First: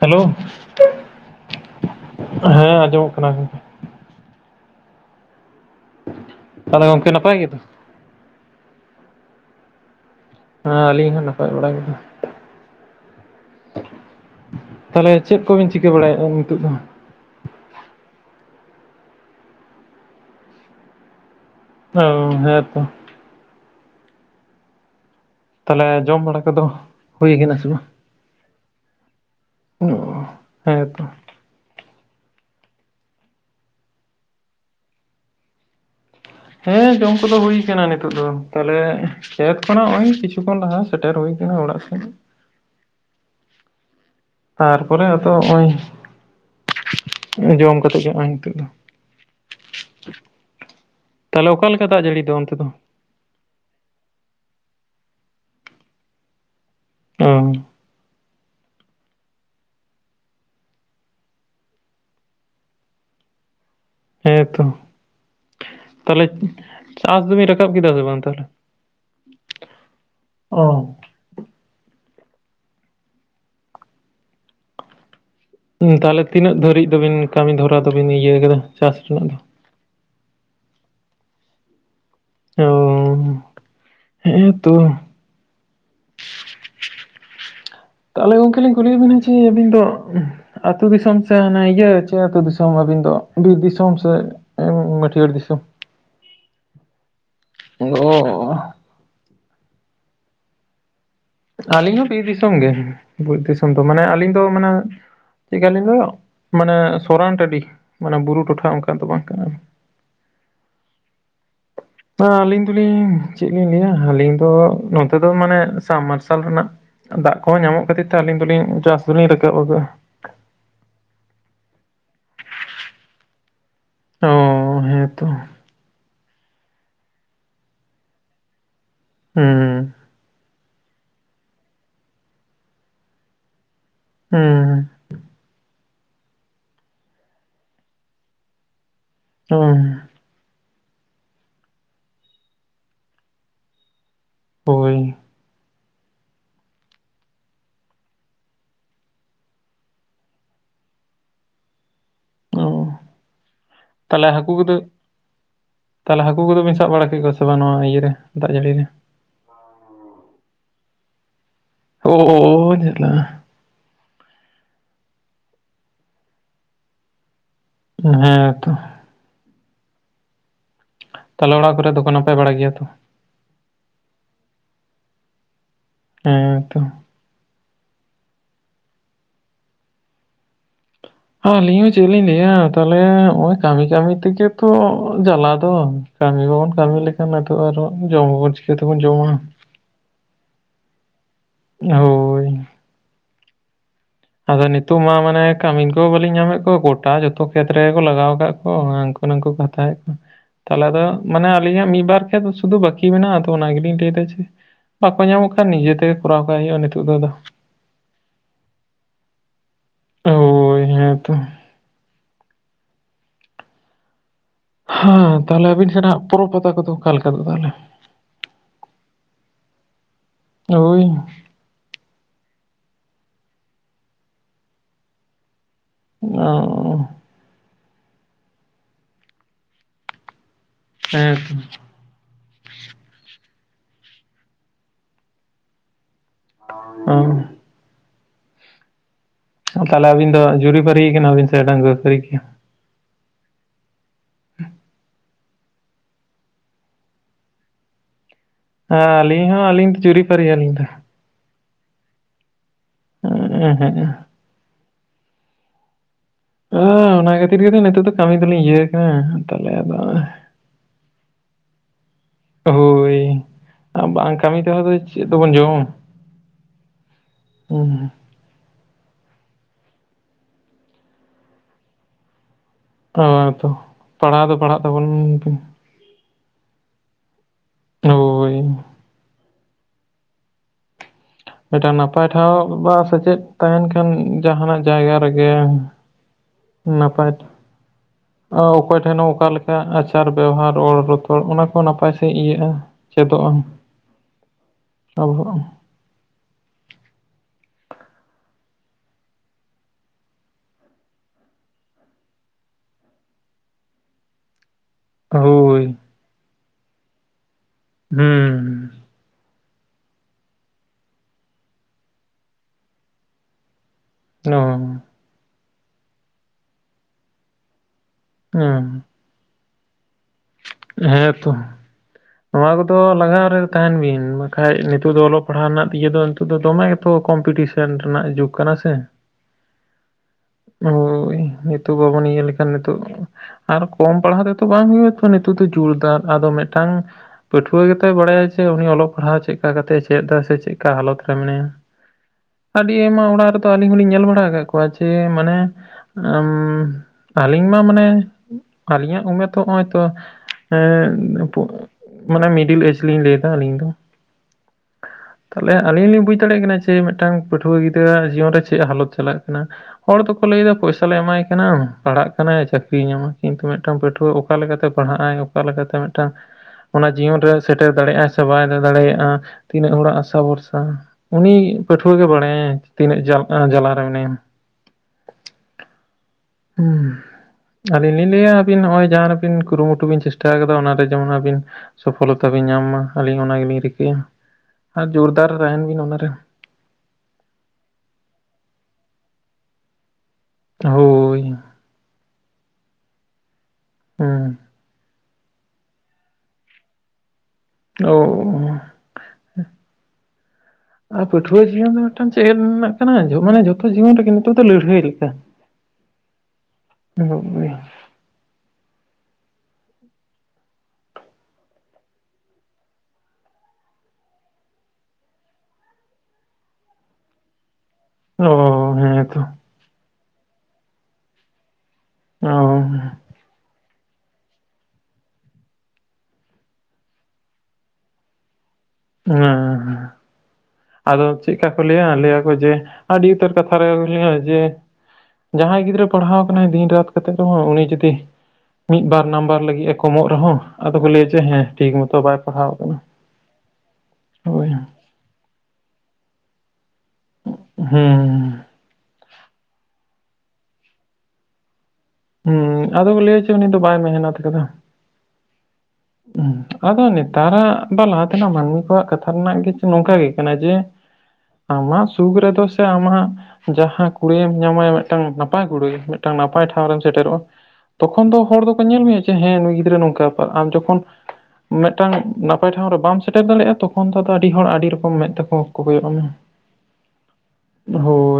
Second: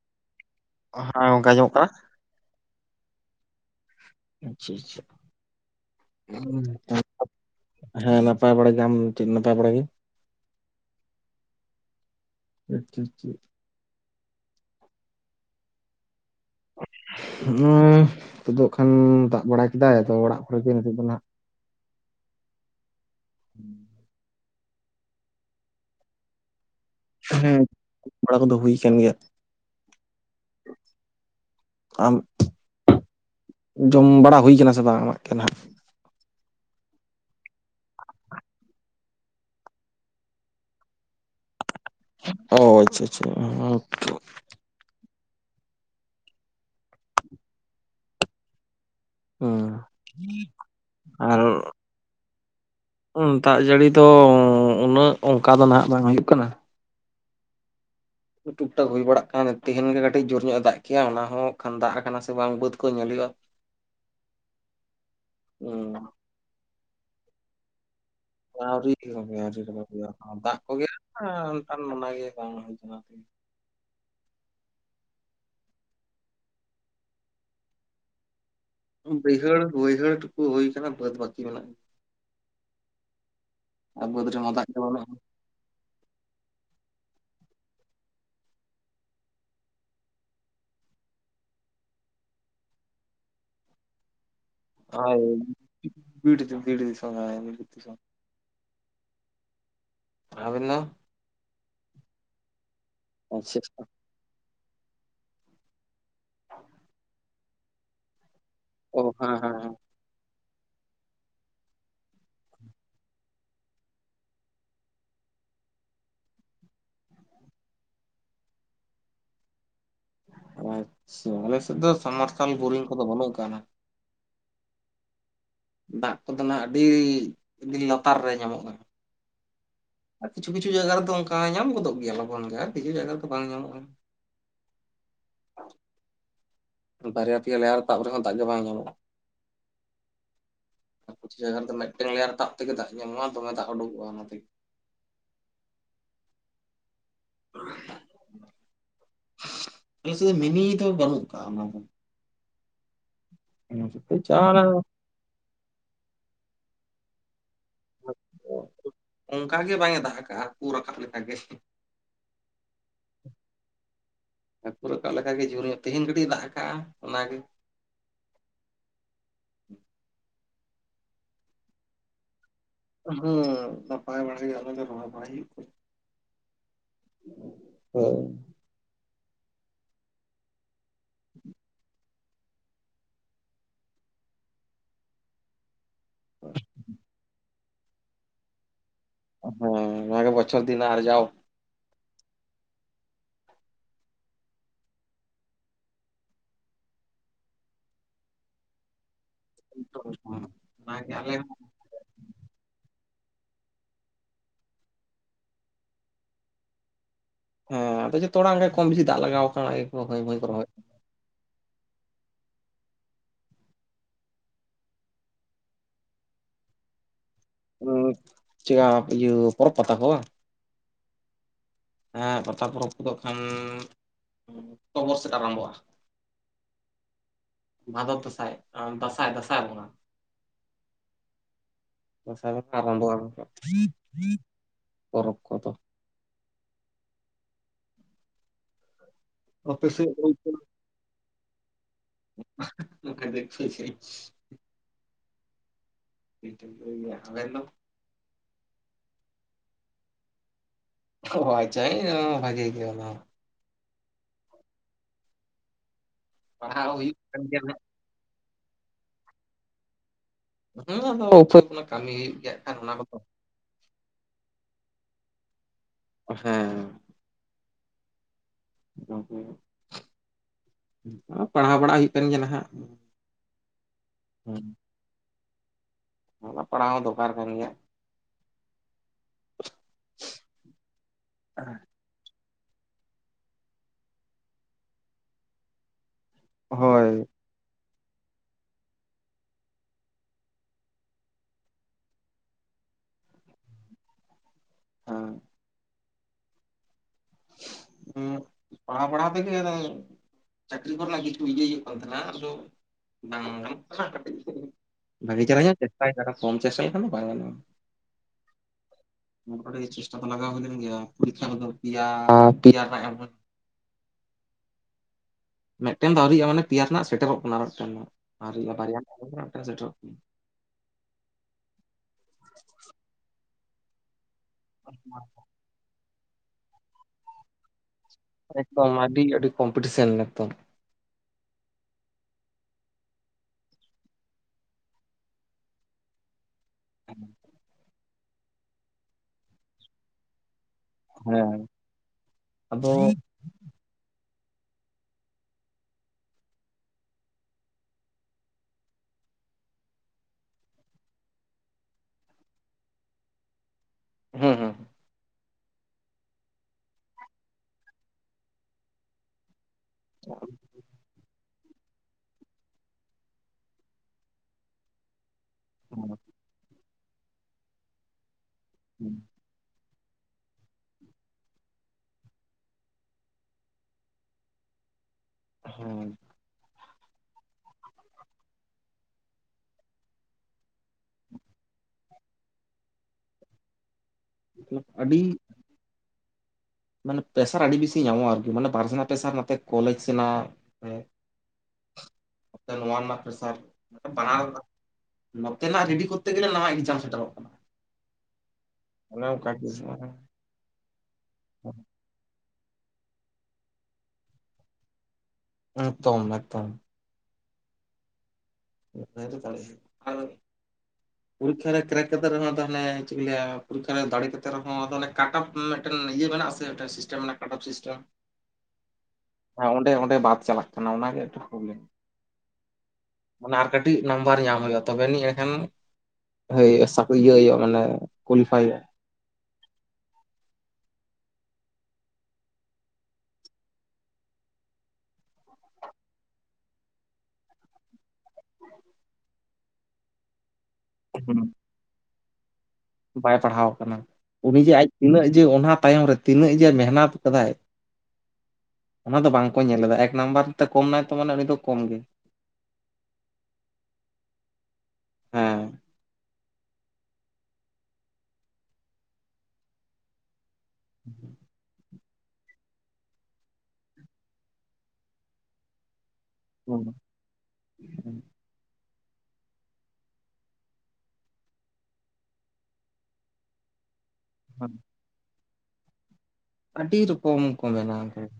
[inaudible] Hello ᱦᱮᱸ ᱜᱚᱝᱠᱮ ᱟᱸᱡᱚᱢᱚᱜ ᱠᱟᱱᱟ᱾ [inaudible] ᱦᱮᱸ ᱟᱸᱡᱚᱢᱚᱜ ᱠᱟᱱᱟ ᱜᱟᱝᱠᱮ ᱾ ᱟᱪᱪᱷᱟ ᱟᱪᱪᱷᱟ ᱛᱟᱦᱚᱞᱮ ᱜᱚᱝᱠᱮ ᱱᱟᱯᱟᱭ ᱜᱮᱛᱚ ᱦ [inaudible] ᱦᱮᱸ ᱱᱟᱯᱟᱭ ᱵᱟᱲᱟ ᱜᱮ ᱟᱢ ᱪᱮᱫ ᱱᱟᱯᱟᱭ ᱵᱟᱲᱟ ᱜᱤ? ᱦᱮᱸ ᱟᱹᱞᱤᱧ ᱦᱚᱸ ᱱᱟᱯᱟᱭ ᱵᱟᱲᱟ ᱜᱮ ᱾ ᱟᱪᱪᱷᱟ ᱟᱪᱪᱷᱟ᱾ ᱛᱟᱞᱚᱦᱮ ᱪᱮᱫ ᱠᱚ ᱵᱤᱱ ᱪᱤᱠᱟᱹ ᱵᱟᱲᱟᱭ ᱮᱫ-ᱟ ᱱᱤᱛᱚᱜ ᱫᱚ? [inaudible] ᱱᱚᱜ-ᱚᱭ ᱱᱤᱛᱚᱜ ᱫᱚ ᱠᱷᱟᱱ ᱫᱟᱜ ᱵᱟᱲᱟ ᱠᱮᱫᱟᱭ ᱟᱫᱚ ᱚᱲᱟᱜ ᱠᱚᱨᱮ ᱜᱮ ᱱᱤᱛᱚᱜ ᱫᱚ ᱱᱟᱦᱟᱜ ᱾ ᱚᱻ ᱦᱮᱸ ᱛᱚ [unintelligible] ᱛᱟᱦᱟᱞᱮ ᱡᱚᱢ ᱵᱟᱲᱟ ᱠᱚᱫᱚ? ᱦᱩᱭ ᱦᱮᱸ ᱠᱟᱱᱟ ᱥᱮ ᱵᱟᱝ ᱡᱚᱢ ᱵᱟᱲᱟ ᱠᱚᱫᱚ ᱦᱩᱭ ᱠᱟᱱ ᱜᱮᱭᱟ ᱾ ᱦᱮᱸᱛᱚ ᱟᱢ ᱡᱚᱢ ᱵᱟᱲᱟ ᱦᱩᱭ ᱠᱟᱱᱟ ᱥᱮ ᱵᱟᱝ ᱟᱢᱟᱜ ᱜᱮ ᱱᱟᱦᱟᱜ? ᱦᱮᱸ ᱡᱚᱢ ᱠᱚᱫᱚ ᱦᱩᱭ ᱠᱟᱱᱟ ᱱᱤᱛᱚᱜ ᱫᱚ ᱛᱟᱦᱚᱞᱮ ᱠᱷᱮᱛ ᱠᱷᱚᱱᱟᱜ ᱱᱚᱜ-ᱚᱭ ᱠᱤᱪᱷᱩ ᱠᱷᱚᱱ ᱞᱟᱦᱟ ᱥᱮᱴᱮᱨ ᱦᱩᱭ ᱠᱟᱱᱟ ᱚᱲᱟᱜ ᱥᱮᱫ ᱾ ᱚᱻ ᱟᱪᱪᱷᱟ ᱟᱪᱪᱷᱟ ᱛᱟᱨᱯᱚᱨᱮ ᱟᱫᱚ ᱦᱚᱸᱜ-ᱚᱭ ᱡᱚᱢ ᱠᱟᱛᱮᱫ ᱜᱮ ᱦᱚᱜ-ᱚᱭ ᱱᱤᱛᱚᱜ ᱫᱚ ᱚᱸ ᱟᱨ ᱛᱟᱦᱚᱞᱮ ᱚᱠᱟ ᱞᱮᱠᱟ ᱫᱟᱜ ᱡᱟᱹᱲᱤ ᱫᱚ ᱚᱱᱛᱮ ᱫᱚ ᱩᱸ ᱫᱟᱜ ᱡᱟᱹᱲᱤ ᱫᱚ ᱩᱱᱟᱹᱜ ᱚᱝᱠᱟ ᱫᱚ ᱱᱟᱦᱟᱜ ᱵᱟᱝ ᱦᱩᱭᱩᱜ ᱠᱟᱱᱟ ᱾ ᱚᱸᱻ ᱴᱩᱠ ᱴᱟᱠ ᱦᱩᱭ ᱵᱟᱲᱟᱜ ᱠᱟᱱ ᱛᱮᱦᱮᱧ ᱜᱮ ᱠᱟᱹᱴᱤᱡ ᱡᱳᱨ ᱧᱚᱜ ᱮ ᱫᱟᱜ ᱠᱮᱜ-ᱟᱭ ᱚᱱᱟ ᱦᱚᱸ ᱠᱷᱟᱱ ᱫᱟᱜ ᱟᱠᱟᱱᱟ ᱥᱮ ᱵᱟᱝ ᱵᱟᱹᱫᱽ ᱠᱚ ᱧᱮᱞ ᱦᱩᱭᱩᱜ-ᱟ ᱾ ᱦᱮᱸ ᱛᱚ ᱦᱩᱸ ᱛᱟᱦᱚᱞᱮ ᱪᱟᱥ ᱫᱚ ᱵᱤᱱ ᱨᱟᱠᱟᱵ ᱠᱮᱫᱟ ᱥᱮ ᱵᱟᱝ? ᱛᱟᱦᱚᱞᱮ ᱟᱣᱨᱤ ᱨᱟᱠᱟᱵ ᱦᱩᱭᱩᱜ-ᱟ ᱟᱣᱨᱤ ᱨᱟᱠᱟᱵ ᱦᱩᱭᱩᱜ-ᱟ ᱫᱟᱜ ᱚ ᱠᱚᱜᱮ ᱢᱟ ᱚᱱᱠᱟᱱ ᱢᱚᱱᱮ ᱜᱮ ᱵᱟᱝ ᱦᱩᱭ ᱠᱟᱱᱟ ᱾ ᱛᱟᱦᱚᱞᱮ ᱛᱤᱱᱟᱹᱜ ᱫᱷᱟᱹᱨᱤᱡ ᱫᱚ ᱵᱤᱱ ᱠᱟᱹᱢᱤ ᱫᱷᱚᱨᱟ ᱫᱚᱵᱤᱱ ᱤᱭᱟᱹ ᱠᱟᱫᱟ? ᱪᱟᱥ ᱨᱮᱱᱟᱜ ᱫᱚ? ᱵᱟᱹᱭᱦᱟᱹᱲ ᱵᱟᱹᱭᱦᱟᱹᱲ ᱴᱩᱠᱩ ᱦᱩᱭ ᱠᱟᱱᱟ ᱵᱟᱹᱫᱽ ᱵᱟᱹᱠᱤ ᱢᱮᱱᱟᱜ-ᱟ? ᱚᱸᱻ ᱟᱨ ᱵᱟᱹᱫᱽ ᱨᱮᱦᱚᱸ ᱫᱟᱜ ᱜᱮ ᱵᱟᱱᱩᱜ-ᱟ ᱾ ᱛᱟᱦᱚᱞᱮ ᱜᱚᱢᱠᱮ ᱞᱤᱧ ᱠᱩᱞᱤᱭᱮᱫ ᱵᱤᱱᱟ ᱡᱮ ᱟᱹᱵᱤᱱ ᱫᱚ ᱟᱹᱛᱩ ᱫᱤᱥᱚᱢ ᱥᱮ ᱦᱟᱱᱮ ᱤᱭᱟᱹ ᱪᱮᱫ ᱟᱹᱛᱩ ᱫᱤᱥᱚᱢ ᱟᱹᱵᱤᱱ ᱫᱚ ᱵᱤᱨ ᱫᱤᱥᱚᱢ ᱥᱮ? ᱢᱟᱹᱴᱭᱟᱹᱲ ᱦᱳᱭ ᱫᱤᱥᱚᱢ? ᱵᱤᱨ ᱫᱤᱥᱚᱢ ᱵᱤᱨ ᱫᱤᱥᱚᱢ ᱾ ᱜᱚᱝᱠᱮ ᱚᱻ ᱟᱹᱵᱤᱱ ᱫᱚ ᱟᱹᱞᱤᱧ ᱦᱚᱸ ᱵᱤᱨ ᱫᱤᱥᱚᱢ ᱜᱮ ᱵᱤᱨ ᱟᱪᱪᱷᱟ ᱫᱤᱥᱚᱢ ᱫᱚ ᱢᱟᱱᱮ ᱟᱹᱞᱤᱧ ᱫᱚ ᱢᱟᱱᱮ ᱪᱮᱫ ᱞᱮᱠᱟ ᱞᱤᱧ ᱞᱟᱹᱭᱟ ᱾ ᱢᱟᱱᱮ ᱥᱚᱨᱟᱱ ᱴᱟᱺᱰᱤ ᱢᱟᱱᱮ ᱵᱩᱨᱩ ᱴᱚᱴᱷᱟ ᱚ ᱚᱱᱠᱟ ᱫᱚ ᱵᱟᱝ ᱦᱮᱸ ᱦᱮᱸ ᱠᱟᱱᱟ ᱾ ᱦᱮᱸ ᱟᱹᱞᱤᱧ ᱫᱚᱞᱤᱧ ᱪᱮᱫ ᱞᱤᱧ ᱞᱟᱹᱭᱟ ᱟᱹᱞᱤᱧ ᱫᱚ ᱱᱚᱛᱮ ᱫᱚ ᱢᱟᱱᱮ ᱥᱟᱵ-ᱢᱟᱨᱥᱟᱞ ᱨᱮᱱᱟᱜ ᱫᱟᱜ ᱠᱚᱦᱚᱸ ᱧᱟᱢᱚᱜ ᱠᱷᱟᱹᱛᱤᱨ ᱛᱮ ᱟᱞᱤᱧ ᱫᱚᱞᱤᱧ ᱪᱟᱥ ᱫᱚᱞᱤᱧ ᱨᱟᱠᱟᱵ ᱟᱠᱟᱜ-ᱟ᱾ ᱟᱪᱪᱷᱟ, ᱟᱞᱮ ᱥᱮᱫ ᱫᱚ ᱥᱟᱵ-ᱢᱟᱨᱥᱟᱞ ᱵᱳᱞᱮᱲ ᱠᱚᱫᱚ ᱵᱟᱹᱱᱩᱜ ᱠᱟᱜ-ᱟ᱾ ᱚᱱᱟ ᱚ ᱦᱮᱸ ᱛᱚ, ᱫᱟᱜ ᱠᱚᱫᱚ ᱱᱟᱜ ᱟᱹᱰᱤ ᱟᱹᱫᱤ ᱞᱟᱛᱟᱨ ᱨᱮ ᱧᱟᱢᱚᱜ-ᱟ᱾ ᱦᱩᱸ, ᱠᱤᱪᱷᱩ ᱠᱤᱪᱷᱩ ᱡᱟᱭᱜᱟ ᱨᱮᱫᱚ ᱚᱱᱠᱟ ᱧᱟᱢ ᱜᱚᱫᱚᱜ ᱜᱮᱭᱟ ᱞᱚᱜᱚᱱ ᱜᱮ ᱟᱨ ᱠᱤᱪᱷᱩ ᱡᱟᱭᱜᱟ ᱨᱮ ᱫᱚ ᱵᱟᱝ ᱧᱟᱢᱚᱜ-ᱟ᱾ ᱦᱩᱸ, ᱵᱟᱨᱭᱟ ᱯᱮᱭᱟ ᱞᱮᱭᱟᱨ ᱛᱟᱵ ᱨᱮᱦᱚᱸ ᱫᱟᱜ ᱜᱮ ᱵᱟᱝ ᱧᱟᱢᱚᱜ-ᱟ᱾ ᱦᱩᱸ, ᱟᱨ ᱠᱤᱪᱷᱩ ᱡᱟᱭᱜᱟ ᱨᱮᱫᱚ ᱢᱮᱫᱴᱮᱱ ᱞᱮᱭᱟᱨ ᱛᱟᱵ ᱛᱮᱜᱮ ᱫᱟᱜ ᱧᱟᱢᱚᱜ-ᱟ, ᱫᱚᱢᱮ ᱫᱟᱜ ᱩᱰᱩᱠᱚᱜ-ᱟ ᱚᱱᱟ ᱛᱮᱜᱮ᱾ ᱦᱳᱭ, ᱟᱞᱮ ᱥᱮᱫ ᱫᱚ ᱢᱤᱱᱤ ᱛᱚ ᱵᱟᱹᱱᱩᱜ ᱠᱟᱜ-ᱟ ᱚᱱᱟ ᱫᱚ᱾ ᱚ, ᱚᱱᱟ ᱠᱷᱟᱹᱛᱤᱨ ᱛᱟᱦᱚᱞᱮ ᱦᱟᱹᱠᱩ ᱡᱟᱦᱟᱸ [unintelligible] ᱛᱟᱦᱚᱞᱮ ᱦᱟᱹᱠᱩ ᱠᱚᱫᱚ ᱵᱤᱱ ᱥᱟᱵ ᱵᱟᱲᱟ ᱠᱮᱫ ᱠᱚᱣᱟ ᱥᱮ ᱵᱟᱝ ᱱᱚᱣᱟ ᱤᱭᱟᱹ ᱨᱮ ᱫᱟᱜ ᱡᱟᱹᱲᱤ ᱨᱮ? ᱚᱱᱠᱟ ᱜᱮ ᱵᱟᱝ ᱮ ᱫᱟᱜ ᱠᱟᱜ-ᱟ ᱦᱟ. ᱠᱩ ᱨᱟᱠᱟᱵ ᱞᱮᱠᱟ ᱜᱮ᱾ ᱳᱻ ᱡᱟᱞᱟ᱾ ᱦᱟᱹᱠᱩ ᱨᱟᱠᱟᱵ ᱞᱮᱠᱟ ᱜᱮ ᱡᱩᱨ ᱧᱚᱜ ᱛᱤᱦᱤᱧ ᱠᱟᱹᱴᱤᱡ ᱫᱟᱜ ᱠᱟᱜ-ᱟ ᱚᱱᱟ ᱜᱮ᱾ ᱦᱮᱸ ᱛᱚ, ᱛᱟᱦᱚᱞᱮ ᱚᱲᱟᱜ ᱠᱚᱨᱮ ᱫᱚᱠᱚ ᱱᱟᱯᱟᱭ ᱵᱟᱲᱟ ᱜᱮᱭᱟ ᱛᱚ? ᱦᱩᱸ ᱱᱟᱯᱟᱭ ᱵᱟᱲᱟ ᱜᱮ ᱟᱞᱮ ᱫᱚ ᱨᱚᱦᱚᱭ ᱵᱟᱲᱟᱭ ᱦᱩᱭᱩᱜ ᱛᱮ᱾ ᱦᱮᱸ ᱛᱚ, [unintelligible] ᱟᱹᱞᱤᱧ ᱦᱚᱸ ᱪᱮᱫ ᱞᱤᱧ ᱞᱟᱹᱭᱟ ᱛᱟᱦᱚᱞᱮ ᱱᱚᱜ-ᱚᱭ ᱠᱟᱹᱢᱤ ᱠᱟᱹᱢᱤ ᱛᱮᱜᱮ ᱛᱚ ᱡᱟᱞᱟ ᱫᱚ᱾ ᱠᱟᱹᱢᱤ ᱵᱟᱵᱚᱱ ᱠᱟᱹᱢᱤ ᱞᱮᱠᱷᱟᱱ ᱱᱤᱛᱚᱜ ᱟᱨᱚ ᱡᱚᱢ ᱟᱵᱚᱱ ᱪᱤᱠᱟᱹ ᱛᱮᱵᱚᱱ ᱡᱚᱢᱟ᱾ ᱦᱮᱸ ᱚᱱᱟ ᱜᱮ ᱵᱚᱪᱷᱚᱨ ᱫᱤᱱ ᱨᱮᱱᱟᱜ ᱟᱨᱡᱟᱣ᱾ ᱦᱳᱭ, ᱟᱫᱚ ᱱᱤᱛᱚᱜ ᱢᱟ ᱢᱟᱱᱮ ᱠᱟᱹᱢᱤᱱ ᱠᱚᱦᱚᱸ ᱵᱟᱹᱞᱤᱧ ᱧᱟᱢ ᱮᱫ ᱠᱚᱣᱟ, ᱜᱚᱴᱟ ᱡᱚᱛᱚ ᱠᱷᱮᱛ ᱨᱮᱜᱮ ᱠᱚ ᱞᱟᱜᱟᱣ ᱟᱠᱟᱫ ᱠᱚ᱾ ᱩᱱᱠᱩ ᱠᱷᱚᱱ ᱩᱱᱠᱩ ᱠᱚ ᱦᱟᱛᱟᱣ ᱮᱫ ᱠᱚᱣᱟ ᱛᱟᱦᱞᱮ ᱫᱚ ᱚᱱᱟᱜᱮ ᱟᱞᱮ ᱢᱟᱱᱮ ᱦᱚᱸ ᱟᱹᱞᱤᱧᱟᱜ ᱢᱤᱫ, ᱵᱟᱨ ᱠᱷᱮᱛ ᱫᱚ ᱥᱩᱫᱩ ᱵᱟᱹᱠᱤ ᱢᱮᱱᱟᱜ-ᱟ, ᱛᱚ ᱚᱱᱟ ᱜᱮᱞᱤᱧ ᱞᱟᱹᱭ ᱮᱫᱟ ᱡᱮ ᱵᱟᱠᱚ ᱧᱟᱢᱚᱜ ᱠᱷᱟᱱ ᱱᱤᱡᱮ ᱛᱮ ᱜᱮ ᱠᱚᱨᱟᱣ ᱠᱟᱜ ᱦᱩᱭᱩᱜ-ᱟ ᱱᱤᱛᱳᱜ ᱫᱚ ᱟᱫᱚ᱾ ᱦᱚᱸ ᱟᱫᱚ ᱡᱷᱚᱛᱚ ᱜᱮ ᱠᱚᱢ ᱵᱤᱥᱤ ᱫᱟᱜ ᱞᱟᱜᱟᱣ ᱟᱠᱟᱱᱟ ᱚᱱᱟ ᱜᱮ ᱠᱚ ᱦᱟᱹᱭ ᱯᱷᱟᱹᱭ ᱨᱚᱦᱚᱭ᱾ ᱦᱳᱭ ᱦᱮᱸ ᱛᱚ, ᱦᱮᱸ ᱛᱟᱦᱚᱞᱮ ᱟᱵᱤᱱ ᱥᱮᱱᱟᱜ ᱯᱚᱨᱚᱵᱽ, ᱯᱟᱛᱟ ᱠᱚᱫᱚ ᱚᱠᱟ ᱞᱮᱠᱟ ᱫᱚ ᱛᱟᱦᱚᱞᱮ? ᱩᱸ ᱪᱟᱯ ᱤᱭᱟᱹ ᱯᱚᱨᱚᱵᱽ, ᱯᱟᱛᱟ ᱠᱚ ᱵᱟᱝ᱾ ᱦᱳᱭ, ᱦᱮᱸ ᱯᱟᱛᱟ, ᱯᱚᱨᱚᱵᱽ ᱠᱚᱫᱚ ᱠᱷᱟᱱ ᱚᱠᱴᱚᱵᱚᱨ ᱥᱮᱫ ᱟᱨᱟᱢᱵᱷᱚᱜ-ᱟ᱾ ᱚᱸᱻ ᱵᱷᱟᱫᱚᱨ ᱫᱟᱥᱟᱭ, ᱫᱟᱥᱟᱭ ᱫᱟᱥᱟᱭ ᱵᱚᱸᱜᱟ᱾ ᱦᱮᱸ, ᱫᱟᱥᱟᱭ ᱵᱚᱸᱜᱟ ᱟᱨᱟᱢ ᱵᱚᱜ-ᱟ, ᱯᱚᱨᱚᱵᱽ ᱠᱚᱫᱚ᱾ ᱩᱸ ᱟ ᱟᱯᱮ ᱛᱟᱦᱚᱞᱮ ᱥᱮᱫ ᱟᱹᱵᱤᱱ ᱫᱚ ᱡᱩᱨᱤ-ᱯᱟᱹᱨᱤ ᱠᱟᱱᱟ ᱵᱤᱱ ᱥᱮ ᱰᱟᱸᱜᱩᱣᱟᱹ ᱛᱮᱜᱮ᱾ [unintelligible] ᱤᱧ ᱰᱟᱹᱜᱟᱹᱭ ᱜᱮᱭᱟ ᱟᱵᱮᱱ ᱫᱚ? ᱦᱮᱸ ᱟᱹᱞᱤᱧ ᱦᱚᱸ ᱟᱹᱞᱤᱧ ᱫᱚ ᱡᱩᱨᱤᱯᱟᱹᱨᱤ ᱟᱹᱞᱤᱧ ᱫᱚ᱾ ᱦᱚ ᱟᱪᱷᱟ ᱤᱧ ᱵᱷᱟᱜᱤ ᱜᱮ ᱚᱱᱟ ᱦᱚᱸ ᱦᱮᱸᱦᱮᱸ ᱯᱟᱲᱦᱟᱣ ᱦᱮᱸ ᱦᱩᱭᱩᱜ ᱚᱱᱟ ᱠᱟᱱ ᱠᱷᱟᱹᱛᱤᱨ ᱜᱮᱭᱟ ᱜᱮᱛᱚ ᱱᱟᱜ ᱱᱤᱛᱚᱜ ᱫᱚ ᱠᱟᱹᱢᱤ ᱫᱚᱞᱤᱧ ᱤᱭᱟᱹ ᱠᱟᱱᱟ ᱛᱟᱦᱚᱞᱮ ᱟᱫᱚᱼᱼ ᱦᱮᱸ ᱟᱫᱚ ᱩᱯᱟᱹᱭ ᱨᱮᱱᱟᱜ ᱠᱟᱹᱢᱤ ᱦᱩᱭᱩᱜ ᱜᱮᱭᱟ ᱚᱱᱟ ᱠᱚ ᱫᱚᱼᱼᱼ ᱦᱳᱭ ᱟᱨ ᱵᱟᱝ ᱠᱟᱹᱢᱤ ᱛᱮᱦᱚᱸ ᱪᱮᱫ ᱫᱚ ᱵᱚᱱ ᱡᱚᱢᱼᱼᱼ ᱦᱮᱸᱼᱼᱼ ᱦᱩᱸ ᱯᱟᱲᱦᱟᱣ ᱵᱟᱲᱟᱜ ᱦᱩᱭᱩᱜ ᱠᱟᱱ ᱜᱮᱭᱟ ᱱᱟᱦᱟᱜᱼᱼᱼ ᱦᱳ ᱛᱚ ᱯᱟᱲᱦᱟᱣ ᱫᱚ ᱯᱟᱲᱦᱟᱜ ᱛᱟᱵᱚᱱ ᱯᱮᱼᱼᱼ ᱚᱱᱟᱫᱚ ᱯᱟᱲᱦᱟᱣ ᱦᱚᱸ ᱫᱚᱨᱠᱟᱨ ᱠᱟᱱ ᱜᱮᱭᱟᱼᱼ ᱦᱚᱭᱼᱼᱼ [inaudible] ᱢᱤᱫᱴᱟᱱ ᱱᱟᱯᱟᱭ ᱴᱷᱟᱶ ᱵᱟ ᱥᱮᱪᱮᱫ ᱛᱟᱦᱮᱱ ᱠᱷᱟᱱ ᱡᱟᱦᱟᱸᱱᱟᱜ ᱡᱟᱭᱜᱟ ᱨᱮᱜᱮᱼᱼᱼᱼ ᱦᱳᱭ ᱱᱟᱯᱟᱭ ᱫᱚᱼᱼᱼ ᱚᱠᱚᱭ ᱴᱷᱮᱱ ᱦᱚᱸ ᱚᱠᱟᱞᱮᱠᱟ ᱟᱪᱟᱨ ᱵᱮᱣᱦᱟᱨ ᱨᱚᱲ ᱨᱚᱛᱚᱲ ᱚᱱᱟ ᱠᱚ ᱱᱟᱯᱟᱭ ᱥᱟᱦᱤᱡ ᱤᱭᱟᱹᱜᱼᱟ᱾ ᱪᱮᱫᱚᱜ ᱦᱮᱸ ᱥᱟᱵᱚᱦᱚᱜᱼᱟ᱾ ᱦᱩᱸ ᱯᱟᱲᱦᱟᱣ ᱯᱟᱲᱦᱟᱣ ᱛᱮᱜᱮ ᱮᱠᱫᱚᱢᱼᱼ ᱪᱟᱹᱠᱨᱤ ᱠᱚᱨᱮᱱᱟᱜ ᱠᱤᱪᱷᱩ ᱤᱭᱟᱹ ᱦᱩᱭᱩᱜ ᱠᱟᱱ ᱛᱟᱸᱦᱮᱱᱟ ᱟᱫᱚ ᱵᱟᱝ ᱜᱟᱱᱚᱜ ᱠᱟᱱᱟ ᱠᱟᱴᱤᱡᱼᱼᱼᱼ ᱵᱷᱟᱜᱮ ᱪᱮᱦᱨᱟ ᱧᱚᱜ ᱦᱳᱭ ᱪᱮᱥᱴᱟᱭ ᱠᱚᱢ ᱪᱮᱥᱴᱟᱭ ᱞᱮᱠᱷᱟᱱ ᱫᱚ ᱵᱟᱝ ᱜᱟᱱᱚᱜᱼᱟ᱾ ᱦᱩᱸᱼᱼᱼ ᱪᱮᱥᱴᱟ ᱛᱚ ᱞᱟᱜᱟᱣ ᱦᱩᱭ ᱞᱮᱱ ᱜᱮᱭᱟ ᱯᱚᱨᱤᱠᱷᱟ ᱠᱚᱫᱚ ᱯᱮᱭᱟ ᱯᱮᱭᱟ ᱨᱮᱱᱟᱜ ᱮᱢ ᱦᱩᱭ ᱞᱮᱱᱟ᱾ ᱱᱚᱼᱼ ᱢᱮᱜᱴᱮᱱ ᱫᱚ ᱟᱹᱣᱨᱤᱭᱟᱼᱟ ᱢᱟᱱᱮ ᱯᱮᱭᱟ ᱨᱮᱱᱟᱜ ᱥᱮᱴᱮᱨᱚᱜ ᱠᱟᱱᱟ ᱟᱨ ᱢᱮᱜᱴᱮᱱ ᱫᱚ ᱦᱟᱸᱜ ᱦᱩᱸ ᱵᱟᱨᱭᱟ ᱵᱟᱨᱭᱟ ᱢᱮᱜᱴᱮᱱ ᱥᱮᱴᱮᱨᱚᱜ ᱠᱟᱱᱟ᱾ ᱦᱮᱸ ᱛᱚ ᱱᱚᱣᱟ ᱠᱚᱫᱚ ᱞᱟᱜᱟᱣ ᱨᱮ ᱛᱟᱦᱮᱱ ᱵᱤᱱ᱾ ᱵᱟᱠᱷᱟᱡ ᱱᱤᱛᱚᱜ ᱫᱚ ᱚᱞᱚᱜ ᱯᱟᱲᱦᱟᱣ ᱨᱮᱱᱟᱜ ᱤᱭᱮ ᱫᱚ ᱱᱤᱛᱚᱜ ᱫᱚᱢᱮ ᱜᱮᱛᱚ ᱠᱚᱢᱯᱤᱴᱤᱥᱮᱱ ᱨᱮᱱᱟᱜ ᱡᱩᱜᱼᱼᱼ ᱮᱠᱫᱚᱢ ᱟᱹᱰᱤ ᱟᱹᱰᱤ ᱠᱚᱢᱯᱤᱴᱤᱥᱮᱱ ᱮᱠᱫᱚᱢ ᱦᱳᱭ ᱱᱤᱛᱚᱜ ᱵᱟᱵᱚᱱ ᱤᱭᱟᱹ ᱞᱮᱠᱷᱟᱱ ᱱᱤᱛᱚᱜ ᱟᱨ ᱠᱚᱢ ᱯᱟᱲᱦᱟᱜ ᱛᱮᱛᱚ ᱵᱟᱝ ᱦᱩᱭᱩᱜ- ᱟ ᱛᱚ ᱱᱤᱛᱚᱜᱼᱼᱼ ᱱᱤᱛᱚᱜ ᱫᱚ ᱡᱳᱨᱫᱟᱨ ᱟᱫᱚ ᱢᱮᱜᱴᱟᱝᱼᱼ ᱯᱟᱹᱴᱷᱩᱣᱟᱹ ᱜᱮᱛᱚᱭ ᱵᱟᱲᱟᱭᱟ ᱡᱮ ᱩᱱᱤ ᱚᱞᱚᱜ ᱯᱟᱲᱦᱟᱣ ᱪᱮᱫ ᱞᱮᱠᱟ ᱠᱟᱛᱮ ᱮ ᱪᱮᱫ ᱫᱟ ᱥᱮ ᱪᱮᱫ? ᱠᱟ ᱦᱟᱞᱚᱛ ᱨᱮ ᱦᱮᱸ ᱢᱮᱱᱟᱭᱟ ᱟᱫᱚ ᱟᱹᱰᱤ ᱟᱭᱢᱟ ᱚᱲᱟᱜ ᱨᱮ ᱫᱚᱼᱼᱼ ᱛᱚ ᱟᱞᱤᱧ ᱦᱚᱞᱤᱧ ᱧᱮᱞ ᱵᱟᱲᱟ ᱟᱠᱟᱫ ᱠᱚᱣᱟ ᱡᱮ ᱢᱟᱱᱮᱼᱼᱼ ᱩ ᱟᱹᱞᱤᱧ ᱢᱟ ᱢᱟᱱᱮ ᱟᱹᱞᱤᱧᱟᱜ ᱩᱢᱮᱨ ᱦᱚᱜᱼᱚᱭ ᱛᱚᱼᱼ ᱦᱮᱸ ᱢᱟᱱᱮ ᱢᱤᱰᱤᱞ ᱮᱡᱽ ᱞᱤᱧ ᱞᱟᱹᱭ ᱮᱫᱟ ᱟᱹᱞᱤᱧ ᱫᱚ᱾ ᱦᱩᱸ ᱦᱩᱸᱼᱼ [inaudible] ᱛᱟᱦᱚᱞᱮ ᱟᱹᱞᱤᱧ ᱞᱤᱧ ᱵᱩᱡᱽ ᱫᱟᱲᱮᱭᱟᱜ ᱠᱟᱱᱟ ᱡᱮ ᱢᱤᱫᱴᱟᱱ ᱯᱟᱹᱴᱷᱩᱣᱟᱹ ᱜᱤᱫᱟᱹᱨ ᱡᱤᱭᱚᱱ ᱨᱮ ᱪᱮᱫ ᱦᱟᱞᱚᱛ ᱪᱟᱞᱟᱜ ᱠᱟᱱᱟ᱾ ᱦᱚᱲ ᱫᱚᱠᱚ ᱞᱟᱹᱭᱮᱫᱟ ᱯᱚᱭᱥᱟᱞᱮ ᱮᱢᱟᱭ ᱠᱟᱱᱟ ᱯᱟᱲᱦᱟᱜ ᱠᱟᱱᱟᱭ ᱪᱟᱹᱠᱨᱤᱭ ᱧᱟᱢᱟ ᱠᱤᱱᱛᱩ ᱢᱤᱫᱴᱟᱝ ᱯᱟᱹᱴᱷᱩᱣᱟᱹ ᱚᱠᱟ ᱞᱮᱠᱟᱛᱮᱼᱼᱼ ᱯᱟᱲᱦᱟᱜ ᱟᱭ ᱚᱠᱟ ᱞᱮᱠᱟᱛᱮ ᱢᱮᱜᱴᱟᱝ ᱚᱱᱟ ᱡᱤᱭᱚᱱ ᱨᱮ ᱥᱮᱴᱮᱨ ᱫᱟᱲᱮᱭᱟᱜᱼ ᱟᱭ ᱥᱮ ᱵᱟᱭ ᱦᱩᱸ ᱫᱟᱲᱮᱭᱟᱜᱼᱟ᱾ ᱛᱤᱱᱟᱹᱜ ᱦᱚᱲᱟᱜ ᱟᱥᱟ ᱵᱷᱚᱨᱥᱟ᱾ ᱩᱱᱤ ᱯᱟᱹᱴᱷᱩᱣᱟᱹᱭ ᱜᱮ ᱵᱟᱲᱟᱭᱟ ᱛᱤᱱᱟᱹᱜ ᱡᱟᱞᱟᱨᱮ ᱡᱟᱞᱟ ᱨᱮ ᱢᱮᱱᱟᱭᱟ᱾ ᱦᱮᱸᱼᱼ ᱦᱩᱸ ᱟᱹᱞᱤᱧ ᱞᱤᱧ ᱞᱟᱹᱭᱟ ᱟᱹᱵᱤᱱ ᱱᱚᱜᱼᱚᱭ ᱡᱟᱦᱟᱸᱵᱤᱱ ᱠᱩᱨᱩᱢᱩᱴᱩ ᱵᱤᱱ ᱪᱮᱥᱴᱟ ᱠᱟᱫᱟ ᱚᱱᱟᱼᱼ ᱡᱮᱢᱚᱱ ᱟᱹᱵᱤᱱ ᱥᱚᱯᱷᱚᱞᱚᱛᱟ ᱵᱤᱱ ᱧᱟᱢ ᱢᱟ ᱟᱹᱞᱤᱧ ᱚᱱᱟ ᱜᱮᱞᱤᱧ ᱨᱤᱠᱟᱹᱭᱟ᱾ ᱢᱚᱛᱞᱚᱵ ᱟᱨ ᱟᱹᱰᱤ᱾ ᱡᱳᱨᱫᱟᱨ ᱛᱟᱦᱮᱱ ᱵᱤᱱ ᱚᱱᱟᱨᱮ ᱢᱟᱱᱮ ᱯᱮᱥᱟᱨ ᱟᱹᱰᱤ ᱵᱮᱥᱤ ᱧᱟᱢᱚᱜᱼᱟ ᱟᱨᱠᱤ ᱢᱟᱱᱮ ᱯᱟᱨ ᱥᱮᱱᱟᱜ ᱯᱮᱥᱟᱨ ᱱᱚᱛᱮ ᱠᱚᱞᱮᱡ ᱥᱮᱱᱟᱜ ᱦᱳᱭ ᱱᱚᱛᱮ ᱱᱚᱣᱟ ᱨᱮᱱᱟᱜ ᱯᱮᱥᱟᱨ ᱵᱟᱱᱟᱨ ᱦᱩᱸ ᱱᱚᱛᱮᱱᱟᱜ ᱨᱮᱰᱤ ᱠᱚᱨᱛᱮ ᱜᱮᱞᱮ ᱱᱟᱣᱟ ᱮᱠᱡᱟᱢ ᱥᱮᱴᱮᱨᱚᱜ ᱠᱟᱱᱟ᱾ ᱚᱱᱮ ᱚᱱᱠᱟ ᱮᱠᱫᱚᱢ ᱚᱻ ᱯᱟᱹᱴᱷᱩᱣᱟᱹ ᱡᱤᱭᱚᱱ ᱪᱮᱫ ᱨᱮᱱᱟᱜ ᱠᱟᱱᱟ ᱢᱟᱱᱮ ᱡᱚᱛᱚ ᱡᱤᱵᱚᱱ ᱨᱮᱜᱮ ᱱᱤᱛᱚᱜ ᱫᱚ ᱞᱟᱹᱲᱦᱟᱹᱭ ᱞᱮᱠᱟ, ᱮᱠᱫᱚᱢ ᱮᱠᱫᱚᱢ [unintelligible] [inaudible] ᱯᱚᱨᱤᱠᱷᱟ ᱨᱮ ᱠᱨᱮᱠ ᱠᱟᱛᱮ ᱨᱮᱦᱚᱸ ᱛᱟᱦᱚᱞᱮ ᱪᱮᱫ ᱞᱟᱹᱭᱟ ᱯᱚᱨᱤᱠᱷᱟ ᱨᱮ ᱫᱟᱲᱮ ᱠᱟᱛᱮ ᱨᱮᱦᱚᱸ ᱛᱚ ᱚᱱᱮ ᱠᱟᱴᱟᱯ ᱢᱤᱫᱴᱮᱱ ᱤᱭᱟᱹ ᱢᱮᱱᱟᱜᱼᱟ ᱟᱥᱮ ᱥᱤᱥᱴᱮᱢ ᱢᱮᱱᱟᱜᱼᱟ ᱠᱟᱴᱟᱯ ᱥᱤᱥᱴᱮᱢ, ᱚ ᱦᱮᱸᱛᱚ ᱦᱮᱸ ᱚᱸᱰᱮ ᱚᱸᱰᱮ ᱵᱟᱫ ᱪᱟᱞᱟᱜ ᱠᱟᱱᱟ ᱚᱱᱟ ᱜᱮ ᱮᱠᱴᱩ ᱯᱨᱚᱵᱞᱮᱢ᱾ ᱚᱻ ᱢᱟᱱᱮ ᱟᱨ ᱠᱟᱹᱴᱤᱡ ᱱᱟᱢᱵᱟᱨ ᱧᱟᱢ ᱦᱩᱭᱩᱜᱼᱟ ᱛᱚᱵᱮᱱᱤᱡ ᱮᱱᱰᱮᱠᱷᱟᱱ [unintelligible] ᱤᱭᱟᱹ ᱦᱩᱭᱩᱜᱼᱟ ᱢᱟᱱᱮ ᱠᱚᱞᱤᱯᱷᱟᱭ ᱦᱩᱭᱩᱜ-ᱟ᱾ ᱦᱩᱸ ᱦᱩᱸ ᱟᱫᱚ ᱪᱮᱫᱠᱟ ᱠᱚ ᱞᱟᱹᱭᱟ ᱞᱟᱹᱭᱟ ᱠᱚ ᱡᱮ ᱟᱹᱰᱤ ᱩᱛᱟᱹᱨ ᱠᱟᱛᱷᱟ ᱨᱮ ᱞᱟᱹᱭᱟ ᱡᱮ ᱡᱟᱦᱟᱸᱭ ᱜᱤᱫᱽᱨᱟᱹ ᱯᱟᱲᱦᱟᱣ ᱟᱠᱟᱱᱟᱭ ᱫᱤᱱ ᱨᱟᱛ ᱠᱟᱛᱮᱫ ᱨᱮᱦᱚᱸ ᱩᱱᱤ ᱡᱩᱫᱤ ᱢᱤᱫ ᱵᱟᱨ ᱱᱟᱢᱵᱟᱨ ᱞᱟᱹᱜᱤᱫ ᱮ ᱠᱚᱢᱚᱜ ᱨᱮᱦᱚᱸ ᱟᱫᱚ ᱠᱚ ᱞᱟᱹᱭᱟ ᱪᱮ ᱦᱩᱭᱩᱜᱼᱟ ᱦᱮᱸ ᱴᱷᱤᱠ ᱢᱚᱛᱚ ᱵᱟᱭ ᱯᱟᱲᱦᱟᱣ ᱠᱟᱱᱟ᱾ ᱵᱟᱭ ᱯᱟᱲᱦᱟᱣ ᱟᱠᱟᱱᱟ ᱩᱱᱤ ᱦᱳᱭ ᱡᱮ ᱟᱡ ᱛᱤᱱᱟᱹᱜ ᱡᱮ ᱚᱱᱟ ᱛᱟᱭᱚᱢ ᱨᱮ ᱛᱤᱱᱟᱹᱜ ᱡᱮ ᱢᱮᱦᱱᱚᱛ ᱠᱟᱫᱟᱭ ᱦᱩᱸ ᱚᱱᱟ ᱫᱚ ᱵᱟᱝ ᱠᱚ ᱧᱮᱞ ᱞᱮᱫᱟ ᱮᱠ ᱱᱟᱢᱵᱟᱨ ᱛᱮ ᱠᱚᱢ ᱱᱟᱭ ᱛᱚ ᱢᱟᱱᱮ ᱩᱱᱤ ᱫᱚ ᱠᱚᱢ ᱜᱮ ᱾ ᱦᱩᱸ ᱟᱫᱚ ᱠᱚ ᱞᱟᱹᱭ ᱟᱪᱮ ᱩᱱᱤ ᱫᱚ ᱵᱟᱭ ᱢᱮᱦᱚᱱᱚᱛ ᱠᱟᱫᱟ ᱾ ᱦᱮᱸ [unintelligible] ᱟᱫᱚ ᱱᱮᱛᱟᱨᱟᱜ ᱫᱚ ᱞᱟᱦᱟ ᱛᱮᱱᱟᱜ ᱢᱟᱹᱱᱢᱤ ᱠᱚᱣᱟᱜ ᱠᱟᱛᱷᱟ ᱨᱮᱱᱟᱜ ᱜᱮᱪ ᱱᱚᱝᱠᱟ ᱜᱮ ᱠᱟᱱᱟ ᱡᱮ [inaudible] ᱟᱢᱟᱜ ᱥᱩᱠ ᱨᱮᱫᱚ ᱥᱮ ᱟᱢᱟᱜ ᱡᱟᱦᱟᱸ ᱠᱩᱲᱟᱹᱭ ᱭᱮᱢ ᱧᱟᱢᱟᱭ ᱢᱤᱫᱴᱟᱝ ᱱᱟᱯᱟᱭ ᱠᱩᱲᱟᱹᱭ ᱾ ᱢᱤᱫᱴᱟᱝ ᱱᱟᱯᱟᱭ ᱴᱷᱟᱶ ᱨᱮᱢ ᱥᱮᱴᱮᱨᱚᱜᱼᱟ ᱛᱚᱠᱷᱚᱱ ᱫᱚ ᱦᱚᱲ ᱫᱚᱠᱚ ᱧᱮᱞ ᱢᱮᱭᱟ ᱾ ᱦᱮᱸ ᱱᱩᱭ ᱜᱤᱫᱽᱨᱟᱹ ᱱᱚᱝᱠᱟ ᱵᱮᱯᱟᱨ ᱟᱢ ᱡᱚᱠᱷᱚᱱ ᱢᱮᱫᱴᱟᱝ ᱱᱟᱯᱟᱭ ᱴᱷᱟᱶ ᱨᱮ ᱵᱟᱢ ᱥᱮᱴᱮᱨ ᱫᱟᱲᱮᱜᱼᱟ ᱛᱚ ᱠᱷᱚᱱ ᱫᱚ ᱟᱹᱰᱤ ᱦᱚᱲ ᱟᱹᱰᱤ ᱨᱚᱠᱚᱢ ᱢᱮᱫ ᱛᱮᱠᱚ ᱠᱚ ᱠᱚᱭᱚᱜ ᱟᱢᱟ ᱾ ᱟᱰᱤ ᱨᱚᱠᱚᱢ ᱠᱚ ᱢᱮᱱᱟ [unintelligible] ᱾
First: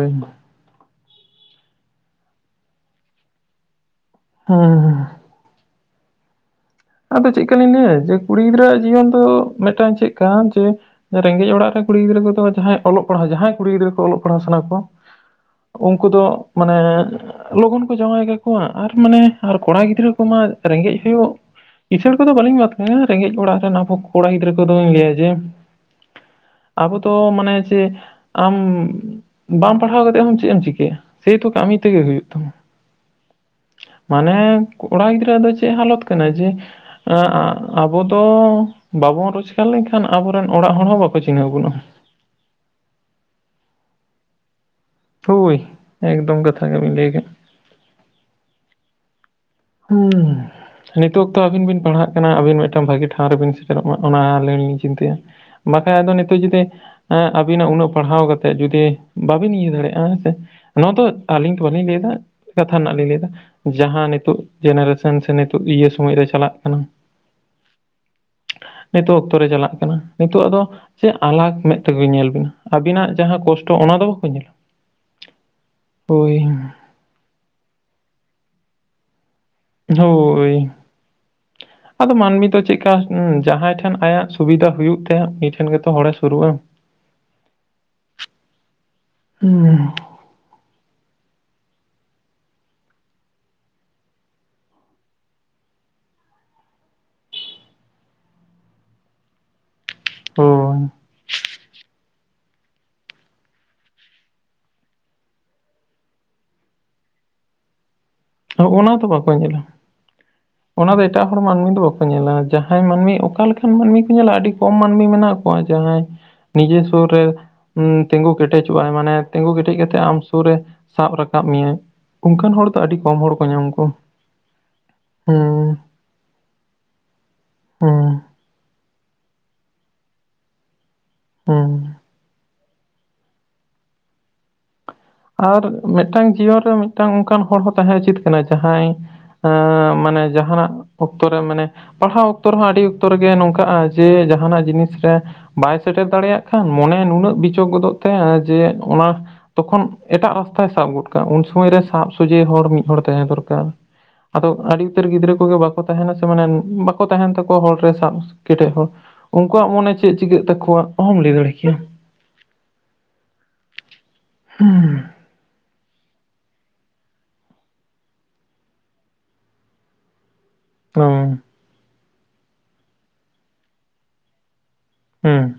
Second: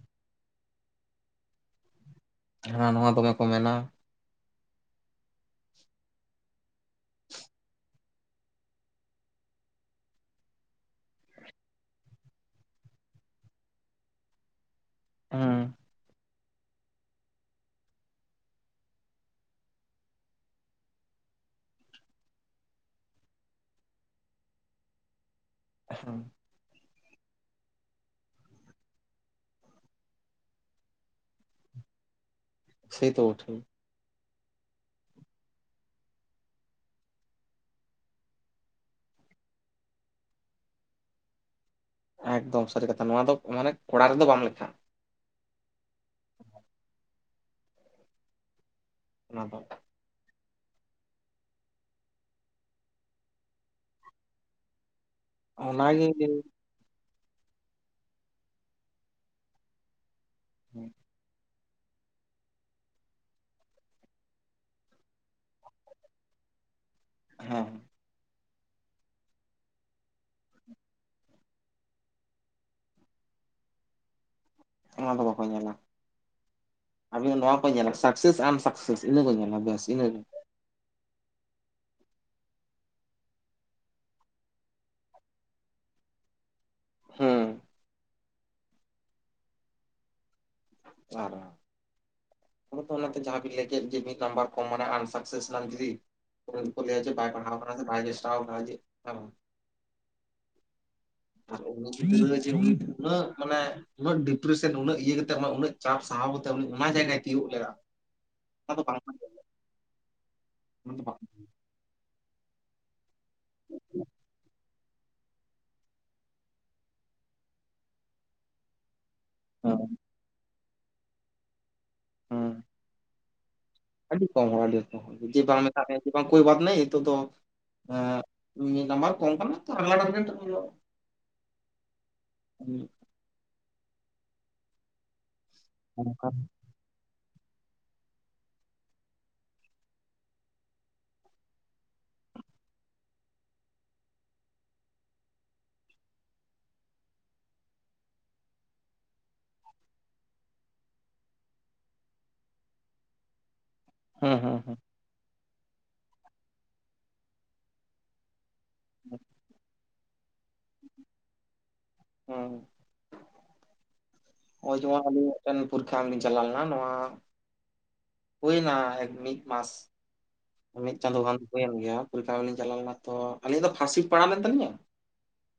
ᱦᱟᱱᱟ ᱱᱟᱣᱟ ᱫᱚᱢᱮ ᱠᱚ ᱢᱮᱱᱟ ᱾ ᱦᱮᱸᱻ᱾ ᱟᱫᱚ ᱪᱮᱫ ᱠᱟᱞᱤᱧ ᱞᱟᱹᱭᱟ ᱡᱮ ᱠᱩᱲᱤ ᱜᱤᱫᱽᱨᱟᱹ ᱟᱜ ᱡᱤᱭᱚᱱ ᱫᱚ ᱢᱤᱫᱴᱟᱝ ᱪᱮᱫ ᱠᱟᱱᱟ ᱡᱮ ᱨᱮᱸᱜᱮᱡ ᱚᱲᱟᱜ ᱨᱮ ᱠᱩᱲᱤ ᱜᱤᱫᱽᱨᱟᱹ ᱠᱚᱫᱚ ᱡᱟᱦᱟᱸᱭ ᱚᱞᱚᱜ ᱯᱟᱲᱦᱟᱣ ᱡᱟᱦᱟᱸᱭ ᱠᱩᱲᱤ ᱜᱤᱫᱽᱨᱟᱹ ᱠᱚ ᱚᱞᱚᱜ ᱯᱟᱲᱦᱟᱣ ᱥᱟᱱᱟ ᱠᱚ, ᱦᱮᱸ ᱩᱝᱠᱩ ᱫᱚ, ᱢᱟᱱᱮ ᱞᱚᱜᱚᱱ ᱠᱚ ᱡᱟᱶᱟᱭ ᱠᱟᱠᱚᱣᱟ ᱟᱨ ᱢᱟᱱᱮ ᱟᱨ ᱠᱚᱲᱟ ᱜᱤᱫᱽᱨᱟᱹ ᱠᱚᱢᱟ ᱨᱮᱸᱜᱮᱡ ᱦᱳᱭᱩᱜ ᱠᱥᱟᱹᱬ ᱠᱚᱫᱚ ᱵᱟᱹᱞᱤᱧ [unintelligible] ᱮᱸᱻ ᱨᱮᱸᱜᱮᱡ ᱚᱲᱟᱜ ᱨᱮᱱ ᱟᱵᱚ ᱠᱚᱲᱟ ᱜᱤᱫᱽᱨᱟᱹ ᱠᱚᱫᱚᱧ ᱞᱟᱹᱭᱟ ᱡᱮ ᱾ [inaudible] ᱟᱵᱚ ᱫᱚ ᱢᱟᱱᱮ ᱡᱮ ᱾ ᱟᱢ ᱵᱟᱢ ᱯᱟᱲᱦᱟᱣ ᱠᱟᱛᱮᱜ ᱦᱚᱸᱢ ᱪᱮᱜ ᱮᱢ ᱪᱤᱠᱟᱹᱭᱟ ᱥᱮᱭ ᱛᱚ ᱠᱟᱹᱢᱤ ᱛᱮᱜᱮ ᱦᱩᱭᱩᱜ ᱛᱟᱢᱟ ᱾ ᱥᱮᱭᱛᱚ ᱵᱚᱴᱷᱮ ᱾ ᱢᱟᱱᱮ ᱠᱚᱲᱟ ᱜᱤᱫᱽᱨᱟᱹᱣᱟᱜ ᱫᱚ ᱪᱮᱫ ᱦᱟᱞᱚᱛ ᱠᱟᱱᱟ ᱡᱮ ᱾ ᱟᱹᱻ ᱟᱹᱻ ᱟᱵᱚ ᱫᱚ ᱵᱟᱵᱚᱱ ᱨᱚᱪᱠᱟᱨ ᱞᱮᱱᱠᱷᱟᱱ ᱟᱵᱚᱨᱮᱱ ᱚᱲᱟᱜ ᱦᱚᱲ ᱦᱚᱸ ᱵᱟᱠᱚ ᱪᱤᱱᱦᱟᱹᱣ ᱵᱚᱱᱟ ᱾ ᱮᱠᱫᱚᱢ ᱥᱟᱹᱨᱤ ᱠᱟᱛᱷᱟ ᱱᱚᱣᱟ ᱫᱚ ᱢᱟᱱᱮᱜ ᱠᱚᱲᱟ ᱨᱮᱫᱚ ᱵᱟᱢ ᱞᱮᱠᱷᱟᱜ-ᱟ ᱾ ᱦᱳᱭ ᱮᱠᱫᱚᱢ ᱠᱟᱛᱷᱟ ᱜᱮᱵᱮᱱ ᱞᱟᱹᱭ ᱠᱟᱜᱼᱟ ᱾ ᱚᱱᱟ ᱫᱚ, ᱦᱩᱸᱢ ᱱᱤᱛᱚᱜ ᱚᱠᱛᱚ ᱟᱹᱵᱤᱱ ᱵᱤᱱ ᱯᱟᱲᱦᱟᱜ ᱠᱟᱱᱟ ᱟᱹᱵᱤᱱ ᱢᱤᱫᱴᱟᱝ ᱵᱷᱟᱹᱜᱤ ᱴᱷᱟᱶ ᱨᱮᱵᱤᱱ ᱥᱮᱴᱮᱨᱚᱜ ᱢᱟ ᱚᱱᱟ ᱟᱞᱤᱧ ᱞᱤᱧ ᱪᱤᱱᱛᱟᱹᱭᱟ ᱾ ᱵᱟᱠᱷᱟᱡ ᱚᱱᱟᱜᱮ ᱟᱫᱚ ᱦᱮᱸ ᱱᱤᱛᱚᱜ ᱡᱩᱫᱤ ᱮᱜ ᱟᱵᱤᱱᱟᱜ ᱩᱱᱟᱹᱜ ᱯᱟᱲᱦᱟᱣ ᱠᱟᱛᱮᱫ ᱡᱩᱫᱤ ᱵᱟᱵᱤᱱ ᱤᱭᱟᱹ ᱫᱟᱲᱮᱜᱼᱟ ᱦᱮᱸᱥᱮ ᱱᱚᱣᱟ ᱫᱚ ᱟᱹᱞᱤᱧ ᱛᱚ ᱵᱟᱞᱤᱧ ᱞᱟᱹᱭᱮᱫᱟ ᱠᱟᱛᱷᱟ ᱨᱮᱱᱟᱜ ᱞᱤᱧ ᱞᱟᱹᱭᱮᱫᱟ ᱡᱟᱦᱟᱸ ᱱᱤᱛᱚᱜ, ᱡᱮᱱᱟᱨᱮᱥᱮᱱ ᱥᱮ ᱱᱤᱛᱚᱜ ᱤᱭᱟᱹ ᱥᱚᱢᱚᱭ ᱨᱮ ᱪᱟᱞᱟᱜ ᱠᱟᱱᱟ ᱾ ᱦᱚᱸ ᱱᱤᱛᱚᱜ ᱚᱠᱛᱚ ᱨᱮ ᱪᱟᱞᱟᱜ ᱠᱟᱱᱟ ᱱᱤᱛᱚᱜ ᱟᱫᱚ, ᱪᱮ ᱟᱞᱟᱜ ᱢᱮᱫ ᱴᱷᱮᱡ ᱵᱤᱱ ᱧᱮᱞ ᱵᱤᱱ ᱟᱹᱵᱤᱱᱟᱜ ᱡᱟᱦᱟᱸ ᱠᱚᱥᱴᱚ ᱚᱱᱟ ᱫᱚ ᱵᱟᱠᱚ ᱧᱮᱞᱟ ᱾ ᱚᱱᱟ ᱫᱚ ᱵᱟᱠᱚ ᱧᱮᱞᱟ ᱾ ᱟᱵᱤᱱᱟᱜ ᱱᱚᱣᱟ ᱠᱚ ᱧᱮᱞᱟ ᱥᱟᱠᱥᱮᱥ ᱟᱱ ᱥᱟᱠᱥᱮᱥ ᱤᱱᱟᱹ ᱠᱚ ᱧᱮᱞᱟ ᱵᱮᱥ ᱤᱱᱟᱹ ᱜᱮ ᱾ ᱦᱳᱭ ᱟᱫᱚ ᱢᱟᱹᱱᱢᱤ ᱫᱚ ᱪᱮᱜᱠᱟ ᱩᱸ ᱡᱟᱦᱟᱸᱭ ᱴᱷᱮᱱ ᱟᱭᱟᱜ ᱥᱩᱵᱤᱫᱟ ᱦᱩᱭᱩᱜ ᱛᱟᱭᱟ ᱩᱱᱤ ᱴᱷᱮᱱ ᱜᱮᱛᱚ ᱦᱚᱲᱮ ᱥᱩᱨᱩᱜᱼᱟ ᱾ ᱦᱩᱸᱢ [unintelligible] ᱟᱨ ᱚᱱᱟᱛ ᱚᱱᱟᱛᱮ ᱡᱟᱦᱟᱸᱵᱤᱱ ᱞᱟᱹᱭ ᱠᱮᱫ ᱡᱮ ᱢᱤᱫ ᱱᱟᱢᱵᱟᱨ ᱠᱚᱢ ᱢᱟᱱᱮ ᱟᱱ ᱥᱟᱠᱥᱮᱥ ᱱᱟᱢ ᱡᱩᱫᱤ, ᱚᱱᱟ ᱫᱚᱠᱚ ᱞᱟᱹᱭᱟ ᱡᱮ ᱵᱟᱭ ᱯᱟᱲᱦᱟᱣ ᱠᱟᱱᱟ ᱥᱮ ᱵᱟᱭ ᱪᱮᱥᱴᱟᱣ ᱠᱟᱫᱟ ᱡᱮ ᱦᱮᱸᱵᱟᱝ ᱾ ᱦᱳᱭ ᱟᱨ ᱩᱱᱤ ᱡᱮ ᱛᱤᱱᱟᱹᱜ ᱡᱮ ᱩᱱᱤ ᱩᱱᱟᱹᱜ ᱢᱟᱱᱮ ᱩᱱᱟᱹᱜ ᱰᱤᱯᱨᱮᱥᱮᱱ ᱩᱱᱟᱹ ᱤᱭᱟᱹ ᱠᱟᱛᱮ ᱚᱱᱟ ᱩᱱᱟᱹᱜ ᱪᱟᱯ ᱥᱟᱦᱟᱣ ᱠᱟᱛᱮ ᱩᱱᱤ ᱚᱱᱟ ᱡᱟᱭᱜᱟᱭ ᱛᱤᱭᱳᱜ ᱞᱮᱫᱟ ᱾ ᱦᱚᱸ ᱚᱱᱟ ᱫᱚ ᱵᱟᱠᱚ ᱧᱮᱞᱟ, ᱚᱱᱟ ᱦᱮᱸ ᱫᱚ ᱮᱴᱟᱜ ᱦᱚᱲ ᱢᱟᱹᱱᱢᱤ ᱫᱚ ᱵᱟᱠᱚ ᱧᱮᱞᱟ ᱡᱟᱦᱟᱸᱭ ᱢᱟᱱᱢᱤ ᱚᱠᱟ ᱞᱮᱠᱟᱱ ᱢᱟᱱᱢᱤ ᱠᱚ ᱧᱮᱞᱟ ᱟᱰᱤ ᱠᱚᱢ ᱢᱟᱱᱢᱤ ᱢᱮᱱᱟᱜ ᱠᱚ ᱾ ᱱᱚᱜᱼᱚᱭ ᱡᱟᱦᱟᱸᱭ ᱱᱤᱡᱮ ᱥᱩᱨ ᱨᱮ ᱦᱩᱸ ᱛᱤᱸᱜᱩ ᱠᱮᱴᱮᱡᱚᱜᱼᱟᱭ ᱢᱟᱱᱮ, ᱛᱤᱸᱜᱩ ᱠᱮᱴᱮᱡ ᱠᱟᱛᱮ ᱟᱢ ᱥᱩᱨ ᱨᱮ ᱥᱟᱵ ᱨᱟᱠᱟᱵ ᱢᱮᱭᱟᱭ ᱦᱮᱸ ᱚᱱᱠᱟᱱ ᱦᱚᱲ ᱫᱚ ᱟᱹᱰᱤ ᱠᱚᱢ ᱦᱚᱲ ᱠᱚ ᱧᱟᱢ ᱠᱚᱣᱟ ᱾ ᱟᱹᱰᱤ ᱠᱚᱢ ᱦᱚᱲ ᱟᱹᱰᱤ ᱠᱚᱢ ᱡᱮ ᱵᱟᱝ ᱢᱮᱛᱟᱜ ᱢᱮᱭᱟ ᱡᱮ ᱵᱟᱝ ᱠᱳᱭ ᱵᱟᱛ ᱱᱮᱦᱤ ᱮᱭᱮ ᱛᱳ ᱛᱳᱢ ᱮᱻ ᱦᱩᱸ ᱢᱤᱜ ᱱᱟᱢᱵᱟᱨ ᱠᱚᱢ ᱠᱟᱱᱟ ᱛᱚ [unintelligible] ᱦᱩᱸ [inaudible] ᱟᱨ ᱚᱱᱠᱟ ᱢᱤᱫᱴᱟᱝ ᱡᱤᱭᱚᱱ ᱨᱮ ᱢᱤᱫᱴᱟᱝ ᱚᱱᱠᱟᱱ ᱦᱚᱲ ᱦᱚᱸ ᱛᱟᱦᱮᱸ ᱩᱪᱤᱛ ᱠᱟᱱᱟ ᱡᱟᱦᱟᱸᱭᱼᱼ ᱮᱻ ᱢᱟᱱᱮ ᱡᱟᱦᱟᱱᱟᱜ ᱚᱠᱛᱚ ᱨᱮ ᱢᱟᱱᱮ ᱯᱟᱲᱦᱟᱣ ᱚᱠᱛᱚ ᱨᱮᱦᱚᱸ ᱟᱹᱰᱤ ᱚᱠᱛᱚ ᱨᱮᱜᱮ ᱱᱚᱝᱠᱟᱜᱼᱟ ᱡᱮ ᱡᱟᱦᱟᱱᱟᱜ ᱡᱤᱱᱤᱥ ᱨᱮ ᱵᱟᱭ ᱥᱮᱴᱮᱨ ᱫᱟᱲᱮᱭᱟᱜ ᱠᱷᱟᱱ ᱢᱚᱱᱮ ᱱᱩᱱᱟᱹᱜ ᱵᱤᱪᱷᱳᱠ ᱜᱚᱫᱚᱜ ᱛᱟᱭᱟ ᱡᱮ ᱚᱱᱟ ᱛᱚᱠᱷᱚᱱ ᱮᱴᱟᱜ ᱨᱟᱥᱛᱟᱭ ᱥᱟᱵ ᱜᱚᱫ ᱠᱟᱜᱼᱟ ᱩᱱ ᱥᱩᱢᱚᱭ ᱨᱮ ᱥᱟᱵ ᱥᱚᱡᱷᱮ ᱦᱚᱲ ᱢᱤᱫ ᱦᱚᱲ ᱛᱟᱦᱮᱸ ᱫᱚᱨᱠᱟᱨ ᱦᱮᱸ ᱟᱫᱚ ᱦᱮᱸ ᱦᱮᱸ ᱟᱹᱰᱤᱼᱼ ᱠᱷᱟᱹᱛᱤᱨ ᱜᱤᱫᱽᱨᱟᱹ ᱠᱚᱜᱮ ᱵᱟᱠᱚ ᱛᱟᱦᱮᱱᱟ ᱥᱮ ᱢᱟᱱᱮ ᱵᱟᱠᱚ ᱛᱟᱦᱮᱱ ᱛᱟᱠᱚᱣᱟ ᱦᱚᱲ ᱨᱮ ᱥᱟᱵ ᱠᱮᱴᱮᱡ ᱦᱚᱲ᱾ [inaudible] ᱩᱱᱠᱩᱣᱟᱜ ᱢᱚᱱᱮ ᱪᱮᱜ ᱪᱤᱠᱟᱹᱜ ᱛᱟᱠᱚᱣᱟ ᱚᱦᱚᱢ ᱞᱟᱹᱭ ᱫᱟᱲᱮ ᱠᱮᱭᱟ ᱾ ᱦᱚᱸ ᱦᱚᱜ-ᱚᱭ ᱡᱮᱢᱚᱱ ᱟᱹᱞᱤᱧ ᱢᱤᱫᱴᱮᱱ ᱯᱚᱨᱤᱠᱷᱟ ᱮᱢ ᱞᱤᱧ ᱪᱟᱞᱟᱣ ᱞᱮᱱᱟ ᱱᱚᱣᱟᱼᱼ ᱦᱩᱭᱱᱟ ᱮᱠ ᱢᱤᱫ ᱢᱟᱥ᱾ ᱢᱤᱫ ᱪᱟᱸᱫᱳ ᱜᱟᱱ ᱦᱩᱸ ᱦᱳᱭᱮᱱ ᱜᱮᱭᱟ ᱯᱚᱨᱤᱠᱷᱟ ᱮᱢᱞᱤᱧ ᱪᱟᱞᱟᱣ ᱞᱮᱱᱟ, ᱛᱚ ᱟᱹᱞᱤᱧ ᱫᱚ ᱯᱷᱟᱥᱴ ᱥᱤᱯᱴ ᱯᱟᱲᱟᱣ ᱞᱮᱱ ᱛᱟᱞᱤᱧᱟ ᱦᱩᱸ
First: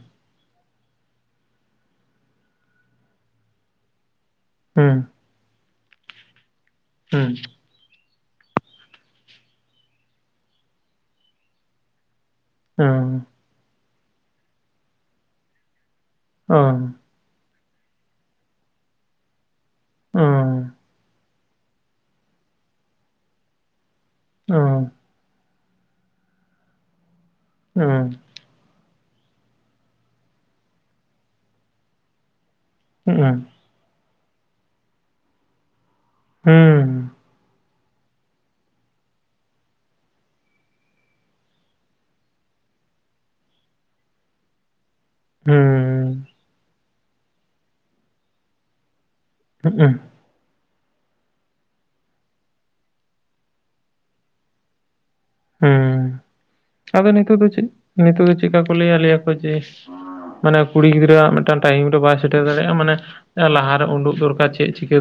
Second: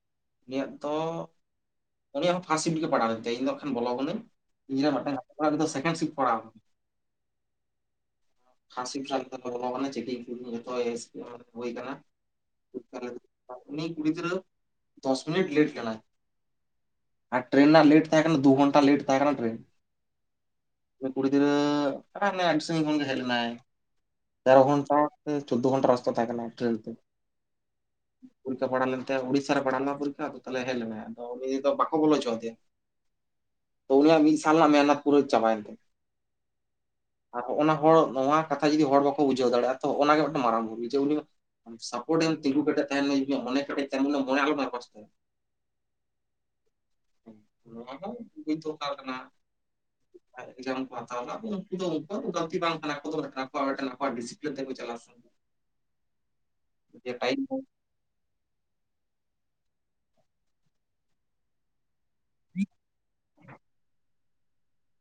ᱩᱱᱤᱭᱟᱜ ᱛᱚᱻ ᱩᱱᱤᱭᱟᱜ ᱦᱚᱸ ᱯᱷᱟᱥᱴ ᱥᱤᱴ ᱜᱮ ᱯᱟᱲᱟᱣᱞᱮᱱ ᱛᱟᱭᱟ ᱤᱧ ᱫᱚ ᱱᱟᱠᱷᱟᱱ ᱵᱚᱞᱚ ᱠᱟᱹᱱᱟᱹᱧ᱾ ᱤᱧ ᱟᱨ ᱦᱩᱸ ᱢᱤᱫ ᱴᱟᱝ ᱜᱟᱛᱮ ᱠᱚᱲᱟ ᱩᱱᱤ ᱫᱚ ᱥᱮᱠᱮᱱᱰ ᱥᱤᱯᱴ ᱯᱟᱲᱟᱣ ᱞᱮᱱᱟ ᱾ ᱦᱩᱸ [unintelligible] ᱵᱚᱞᱚ ᱠᱟᱱᱟ ᱪᱮᱠᱮᱝ [unintelligible] ᱡᱚᱛᱚ [unintelligible] ᱦᱳᱭ ᱠᱟᱱᱟ ᱾ [inaudible] ᱩᱱᱤ ᱠᱩᱲᱤ ᱜᱤᱫᱽᱨᱟᱹ ᱫᱚᱥ ᱢᱤᱱᱤᱴ ᱞᱮᱴ ᱞᱮᱱᱟᱭ᱾ ᱚᱻ᱾ ᱟᱨ ᱴᱮᱨᱮᱱ ᱨᱮᱱᱟᱜ ᱞᱮᱴ ᱛᱟᱦᱮᱸ ᱠᱟᱱᱟ ᱫᱩ ᱜᱷᱚᱱᱴᱟ ᱞᱮᱴ ᱛᱟᱦᱮᱸ ᱠᱟᱱᱟ ᱴᱮᱨᱮᱱ᱾ ᱠᱩᱲᱤ ᱜᱤᱫᱽᱟᱹ ᱟᱹᱰᱤ ᱥᱟᱜᱤᱧ ᱠᱷᱚᱱ ᱜᱮ ᱦᱮᱡ ᱞᱮᱱᱟᱭ [unintelligible] ᱪᱳᱫᱫᱳ ᱜᱷᱚᱱᱴᱟ ᱨᱟᱥᱛᱟ ᱛᱟᱦᱮᱸ ᱠᱟᱱᱟ ᱴᱮᱨᱮᱱ ᱛᱮ᱾ ᱦᱩᱸ᱾ ᱯᱚᱨᱤᱠᱷᱟ ᱯᱟᱲᱟᱣ ᱞᱮᱱ ᱛᱟᱭᱟ ᱩᱲᱤᱥᱥᱟ ᱨᱮ ᱯᱟᱲᱟᱣ ᱞᱮᱱᱟ ᱯᱚᱨᱤᱠᱷ ᱟᱫᱚ ᱛᱟᱦᱚᱞᱮ ᱦᱮᱡ ᱞᱮᱱᱟᱭ ᱟᱫᱚ ᱩᱱᱤ ᱫᱚ ᱵᱟᱠᱚ ᱵᱚᱞᱪᱚ ᱟᱫᱮᱭᱟ᱾ ᱦᱩᱸ᱾ ᱩᱱᱤᱭᱟᱜ ᱢᱤᱫ ᱥᱟᱞ ᱨᱮᱱᱟᱜ ᱢᱮᱦᱚᱱᱟᱛ ᱯᱩᱨᱟᱹ ᱪᱟᱵᱟᱭᱮᱱ ᱛᱟᱭᱟ ᱟᱨ ᱦᱚᱸᱜ-ᱚ ᱱᱚᱣᱟᱼᱼ ᱦᱚᱲ ᱱᱚᱣᱟ ᱠᱟᱛᱷᱟ ᱡᱩᱫᱤ ᱦᱚᱲ ᱵᱟᱠᱚ ᱵᱩᱡᱷᱟᱹᱣ ᱫᱟᱲᱮᱭᱟᱜᱼᱟ ᱛᱚ ᱚᱱᱟᱜᱮ ᱢᱤᱫᱴᱟᱝ ᱢᱟᱨᱟᱝ ᱵᱷᱩᱞ ᱡᱮ ᱩᱱᱤ ᱼᱼ ᱥᱟᱯᱚᱴ ᱮᱢ ᱛᱤᱸᱜᱩ ᱠᱮᱴᱮᱡ ᱛᱟᱦᱮᱱ ᱢᱮ ᱢᱚᱱᱮ ᱠᱮᱴᱮᱡ [unintelligible] ᱢᱚᱱᱮ ᱟᱞᱚᱢ ᱱᱟᱨᱵᱟᱥ ᱛᱟᱭᱟ᱾ ᱦᱩᱸᱻ᱾ ᱱᱚᱣᱟ ᱫᱚ ᱵᱩᱡ ᱫᱚᱨᱠᱟᱨ ᱠᱟᱱᱟ᱾ ᱦᱩᱸᱜᱼᱩ ᱾ ᱡᱮᱢᱚᱱ ᱠᱚ ᱦᱟᱛᱟᱣ ᱫᱟᱜ ᱩᱱᱠᱩ ᱫᱚ ᱩᱱᱠᱩ ᱜᱟᱛᱤ ᱵᱟᱝ ᱠᱟᱱᱟ ᱟᱠᱚᱣᱟᱜ ᱢᱤᱫᱴᱟᱝ ᱰᱤᱥᱤᱯᱞᱤᱱ ᱛᱮᱠᱚ ᱪᱟᱞᱟᱜ-ᱟ᱾ [inaudible] ᱦᱩᱸ ᱟᱫᱳ ᱱᱤᱛᱚᱜ ᱫᱚ ᱪᱮᱫ? ᱱᱤᱛᱚᱜ ᱫᱚ ᱪᱮᱫᱠᱟ ᱠᱚ ᱞᱟᱹᱭᱟ ᱞᱮᱭᱟ ᱠᱚ ᱡᱮ ᱢᱟᱱᱮ ᱠᱩᱲᱤ ᱜᱤᱫᱽᱨᱟᱹᱣᱟᱜ ᱢᱤᱫᱴᱟᱝ ᱴᱟᱭᱤᱢ ᱨᱮ ᱵᱟᱭᱼᱼ ᱥᱮᱴᱮᱨ ᱫᱟᱲᱮᱭᱟᱜᱼᱟ ᱢᱟᱱᱮ ᱞᱟᱦᱟᱨᱮ ᱩᱰᱩᱜ ᱫᱚᱨᱠᱟᱨ ᱪᱮᱫ ᱪᱤᱠᱟᱹ